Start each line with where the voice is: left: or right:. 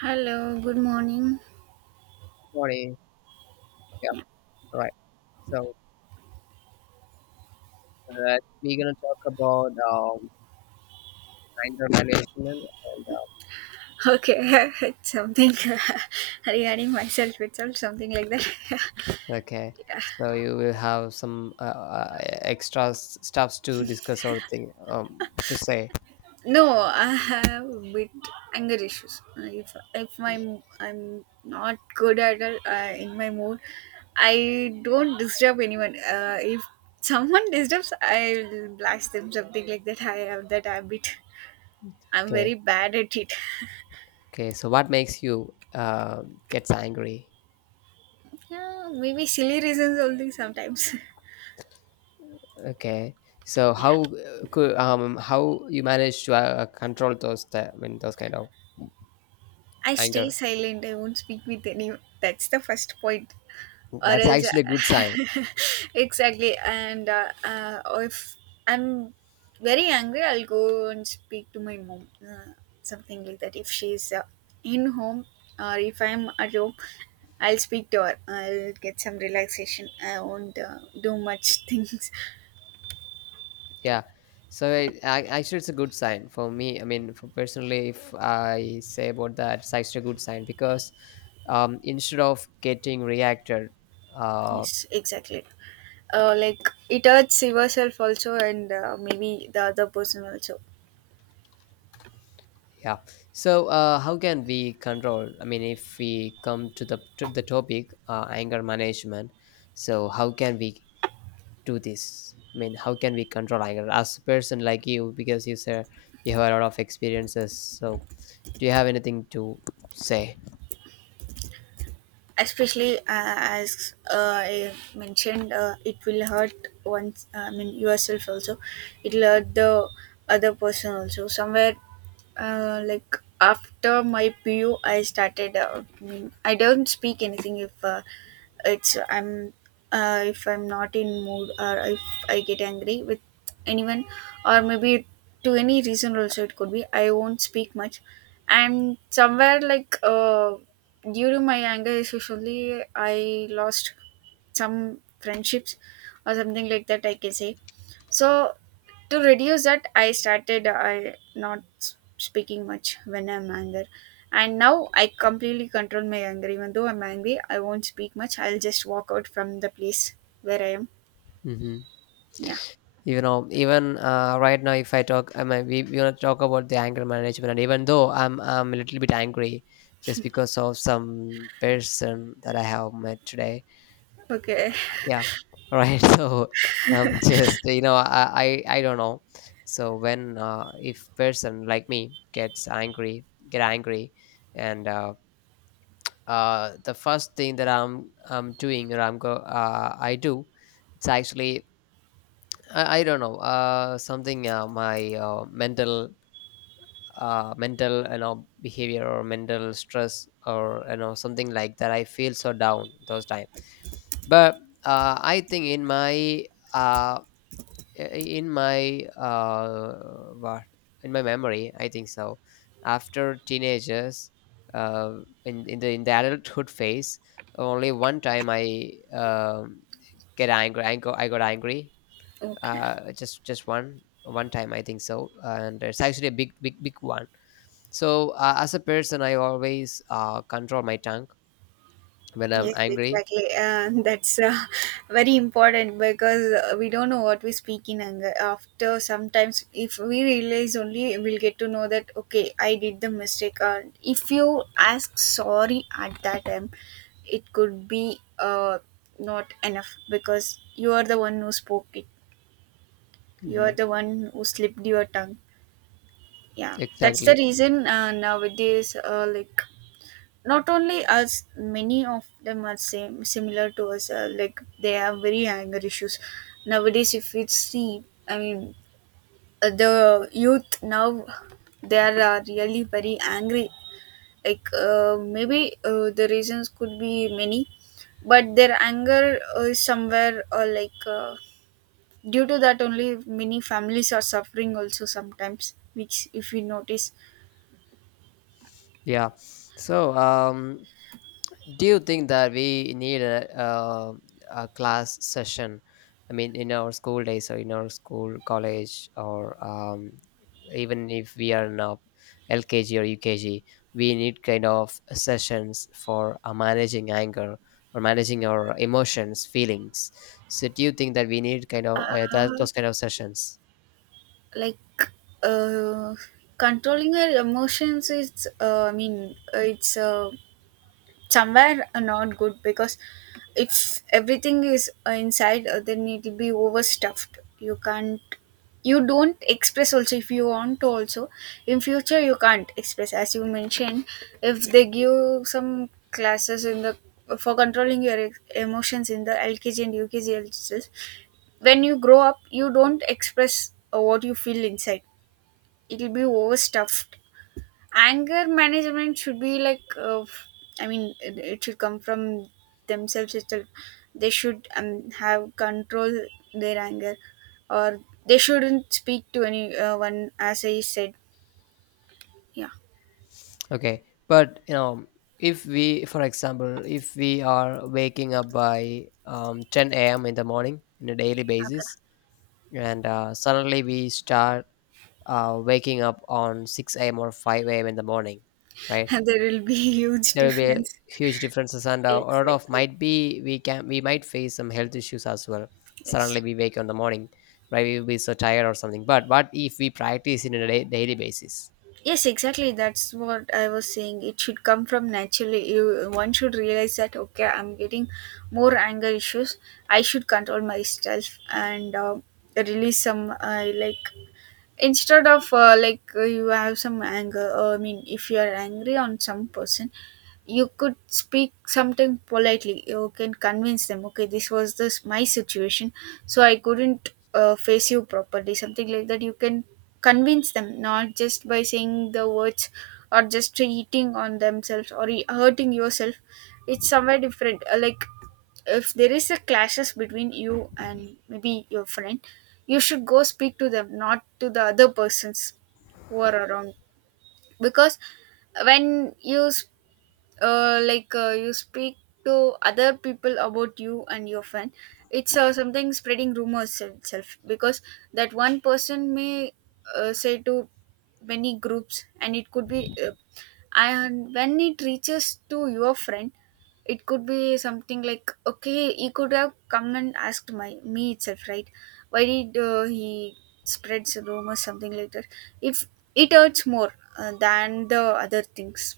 right: Hello, good morning.
left: Morning. Yeah, right. So uh, we're gonna talk about anger management and
right: Okay, it's something regarding myself itself, something like that.
left: okay,
right: Yeah.
left: so you will have some extra stuffs to discuss or thing to say.
right: No, I have with anger issues. If my I'm not good at all in my mood, I don't disturb anyone. If someone disturbs, I'll blast them something like that. I have that habit. I'm
left: Okay,
right: very bad at it.
left: okay. So what makes you gets angry?
right: Yeah, maybe silly reasons only sometimes.
left: Okay, so how you manage to control I mean those kind of
right: I stay
left: anger?
right: silent. I won't speak with anyone. That's the first point. Or
left: That's
right: else,
left: actually a good sign.
right: exactly. And if I'm very angry, I'll go and speak to my mom. Something like that. If she's in home or if I'm at home, I'll speak to her. I'll get some relaxation. I won't do much things.
left: Yeah. So I actually it's a good sign for me. I mean, for personally, if I say about that, it's actually a good sign because instead of getting reacted, uh,
right: Yes, exactly. Like it hurts yourself also, and maybe the other person also.
left: yeah. So how can we control? I mean, if we come to the topic anger management, so how can we do this? I mean, how can we control anger as a person like you because you said you have a lot of experiences. So do you have anything to say?
right: Especially as I mentioned, it will hurt once. I mean yourself also. It will hurt the other person also. Somewhere, like after my PU, I started. I mean, I don't speak anything it's I'm if I'm not in mood or if I get angry with anyone or maybe to any reason also it could be. I won't speak much, and somewhere like. During my anger issues only I lost some friendships or something like that I can say. So to reduce that, I not s- speaking much when I'm angry, and now I completely control my anger. Even though I'm angry, I won't speak much. I'll just walk out from the place where I am.
left: Mm-hmm.
right: Yeah.
left: You know, even right now if I talk, I mean we want to talk about the anger management, and even though I'm a little bit angry just because of some person that I have met today.
right: Okay.
left: Yeah, right. so just you know I don't know. So when if person like me gets angry, and the first thing that I'm doing or I do, it's actually, I don't know. Something my mental, you know, behavior or mental stress or you know something like that, I feel so down those times. But I think uh in my what in my memory, I think so, after teenagers, uh in the adulthood phase, only one time I get angry I got, I got angry,
right: Okay.
left: just one time I think so, and it's actually a big one. So as a person, I always control my tongue when I'm
right: Yes,
left: angry.
right: exactly. That's very important, because we don't know what we speak in anger. After sometimes, if we realize only, we'll get to know that okay, I did the mistake. If you ask sorry at that time, it could be not enough, because you are the one who spoke it. You are
left: Hmm.
right: the one who slipped your tongue. Yeah, that's the
left: Exactly.
right: reason. Nowadays, like not only us, many of them are same, similar to us, like they have very anger issues nowadays. If we see, I mean, the youth now, they are really very angry. Like maybe the reasons could be many, but their anger is somewhere, or like due to that only, many families are suffering also sometimes, which if we notice.
left: Yeah. So do you think that we need uh, a class session? I mean in our school days or in our school college or even if we are in a LKG or UKG, we need kind of sessions for managing anger or managing our emotions, feelings. So do you think that we need kind of that
right: uh,
left: those kind of sessions?
right: like uh, controlling our emotions is, I mean, it's somewhere not good, because if everything is inside, then it'll be overstuffed. You can't, you don't express also if you want to also. In future you can't express, as you mentioned. If they give some classes in the, for controlling your emotions in the LKG and UKG classes, when you grow up, you don't express what you feel inside. It'll be overstuffed. Anger management should be like, I mean, it should come from themselves itself. They should have control their anger, or they shouldn't speak to anyone, as I said. Yeah.
left: Okay, but you know, if we, for example, if we are waking up by 10 a.m. in the morning in a daily basis, and suddenly we start waking up on 6 a.m. or 5 a.m. in the morning, right?
right: Okay. There will be huge
left: There will be a
right: difference.
left: huge differences, and a lot of
right: Exactly.
left: might be we might face some health issues as well. Suddenly
right: Yes.
left: we wake up in the morning, right? We will be so tired or something. But what if we practice in a daily basis?
right: Yes, exactly. That's what I was saying. It should come from naturally. You, one should realize that okay, I'm getting more anger issues. I should control myself and release some, like instead of, like you have some anger. I mean, if you are angry on some person, you could speak something politely. You can convince them, okay, this was this my situation, so I couldn't face you properly, something like that. You can convince them, not just by saying the words, or just eating on themselves or hurting yourself. It's somewhere different. Like if there is a clashes between you and maybe your friend, you should go speak to them, not to the other persons who are around. Because when you s- like you speak to other people about you and your friend, it's something spreading rumors itself, because that one person may say to many groups, and it could be and when it reaches to your friend, it could be something like okay, he could have come and asked my me itself, right? Why did he spreads rumors, something like that. If it hurts more than the other things.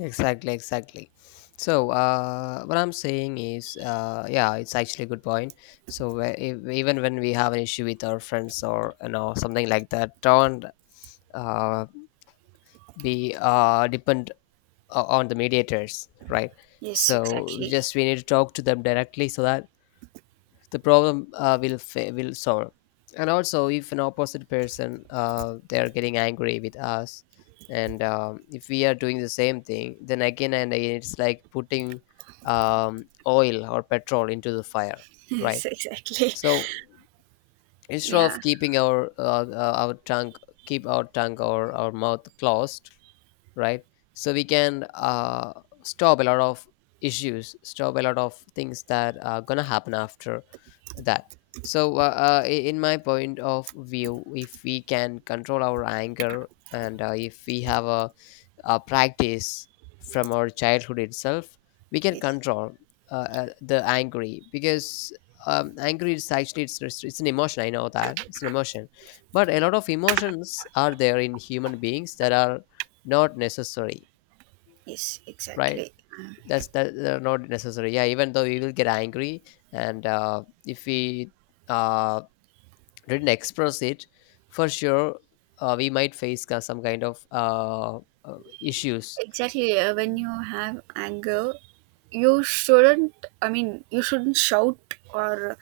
left: Exactly, exactly. So, what I'm saying is, yeah, it's actually a good point. So, if, even when we have an issue with our friends or you know something like that, don't uh, be depend on the mediators, right?
right: Yes,
left: So,
right: exactly.
left: we need to talk to them directly so that the problem will solve, and also if an opposite person they are getting angry with us, and if we are doing the same thing then again and again, it's like putting oil or petrol into the fire, right?
right: Yes, exactly.
left: So instead of
right: Yeah,
left: keeping our tongue keep our tongue or our mouth closed, right? So we can stop a lot of issues, stop a lot of things that are gonna happen after that. So, in my point of view, if we can control our anger, and if we have a practice from our childhood itself, we can
right: yes,
left: control uh, the angry, because angry is actually it's an emotion. I know that it's an emotion, but a lot of emotions are there in human beings that are not necessary,
right: yes,
left: right?
right: exactly. Um,
left: That's that they're not necessary. Yeah, even though we will get angry, and if we uh, didn't express it, for sure we might face some kind of issues.
right: exactly. When you have anger, you shouldn't, I mean, you shouldn't shout or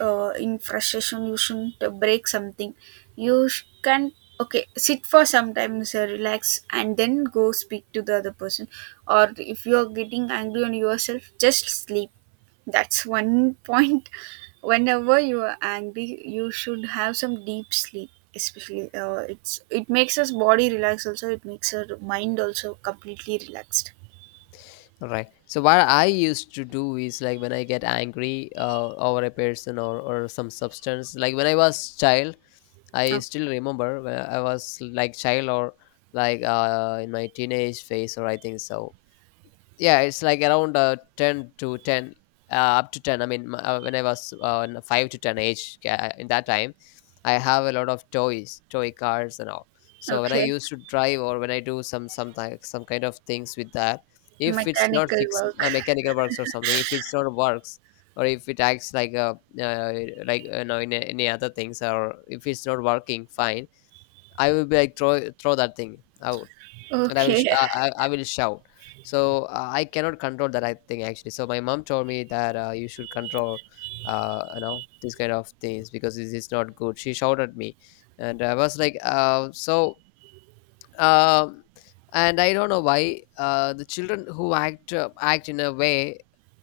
right: in frustration, you shouldn't break something. You can, okay, sit for some time, sir, relax, and then go speak to the other person. Or if you are getting angry on yourself, just sleep. That's one point. Whenever you are angry, you should have some deep sleep. Especially, it's it makes us body relax. Also, it makes our mind also completely relaxed.
left: All right. So what I used to do is like when I get angry over a person, or some substance, like when I was child, I
right: Oh,
left: still remember when I was like child, or like in my teenage phase, or I think so, yeah, it's like around 10 up to 10, when I was in a 5 to 10 age, in that time I have a lot of toy cars and all. So when I
right: okay,
left: used to drive, or when I do some some kind of things with that, if it's not
right: mechanical
left: fixed
right: work.
left: mechanical works or something, if it's not works, or if it acts like a uh, like you know in any other things, or if it's not working fine, I will be like throw that thing out, and
right: Okay.
left: I will shout. So I cannot control that, I think actually. So my mom told me that you should control you know these kind of things because this is not good. She shouted at me, and I was like so. Um, and I don't know why the children who act act in a way,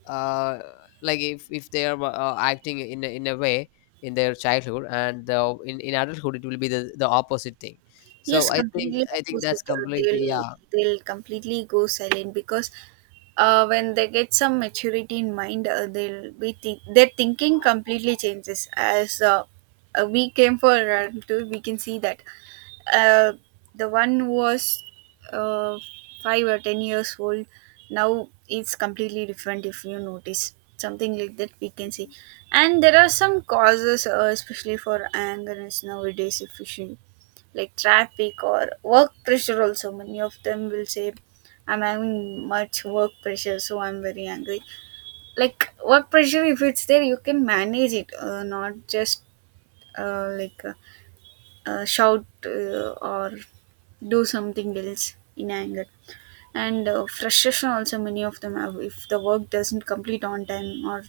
left: uh, like if they are acting in in a way in their childhood, and in adulthood it will be the opposite thing. So
right: Yes, completely
left: I think that's
right: opposite.
left: completely
right: They'll
left: yeah.
right: completely go silent, because when they get some maturity in mind, they'll be their thinking completely changes. As we came for a run tour, we can see that, uh, the one who was uh, 5 or 10 years old, now it's completely different, if you notice, something like that we can see. And there are some causes, especially for anger is nowadays if you see, like traffic or work pressure also, many of them will say I'm having much work pressure, so I'm very angry. Like work pressure, if it's there, you can manage it, not just, like shout or do something else in anger. And frustration also many of them have, if the work doesn't complete on time, or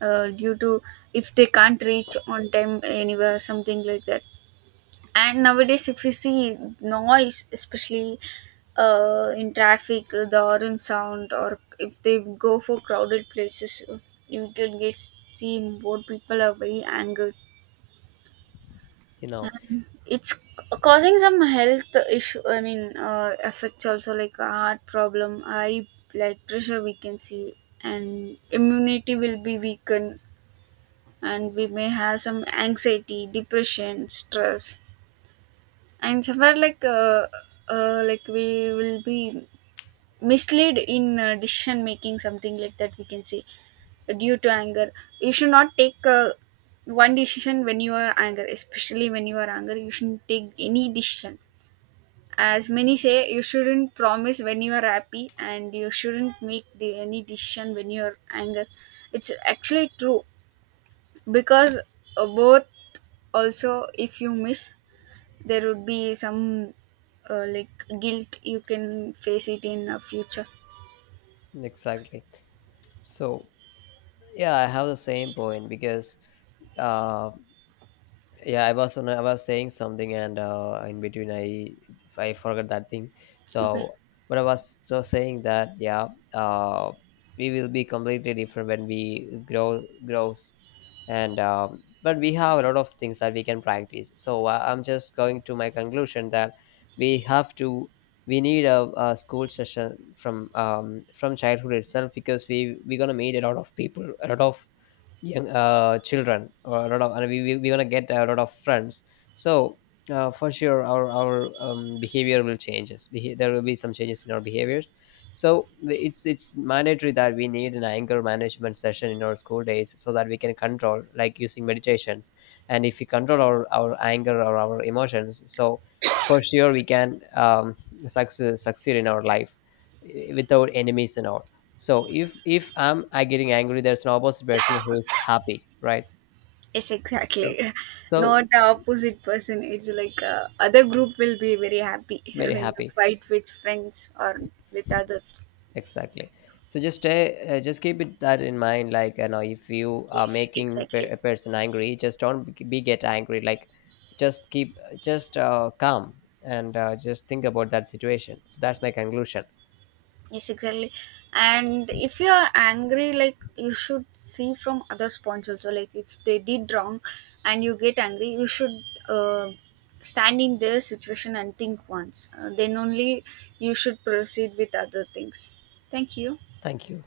right: due to, if they can't reach on time anywhere, something like that. And nowadays if you see noise, especially in traffic, the orange sound, or if they go for crowded places, you can get see more people are very angry.
left: You know,
right: It's causing some health issue, I mean, effects also, like heart problem, high blood pressure, we can see. And immunity will be weakened, and we may have some anxiety, depression, stress, and somewhere like, like we will be misled in decision making, something like that we can say. Due to anger, you should not take one decision when you are angry. Especially when you are angry, you shouldn't take any decision. As many say, you shouldn't promise when you are happy, and you shouldn't make the, any decision when you're angry. It's actually true, because both, also if you miss, there would be some like guilt, you can face it in a future.
left: exactly. So yeah, I have the same point because uh, yeah I was saying something, and in between I forgot that thing,
right: Okay.
left: so. But I was so saying that yeah, uh, we will be completely different when we grow grows, and but we have a lot of things that we can practice. So I'm just going to my conclusion, that we have to, we need a school session from childhood itself, because we're gonna meet a lot of people, a lot of young children, or a lot of, and we're gonna get a lot of friends. So for sure our behavior will changes, there will be some changes in our behaviors. So it's mandatory that we need an anger management session in our school days so that we can control, like using meditations, and if we control our anger or our emotions, so for sure we can succeed in our life, eh, without enemies and all. So if I'm I getting angry, there's an opposite person who is happy, right?
right: Yes, exactly.
left: So so
right: Not the opposite person, it's like, other group will be very happy
left: Very
right: when you
left: happy,
right: fight with friends or with others.
left: exactly. So just stay, just keep it that in mind. Like you know, if you are
right: Yes,
left: making
right: exactly.
left: a person angry, just don't be get angry. Like just keep just calm, and just think about that situation. So that's my conclusion.
right: Yes, exactly. And if you are angry, like you should see from other points also. Like if they did wrong, and you get angry, you should uh, stand in their situation and think once. Then only you should proceed with other things. Thank you.
left: Thank you.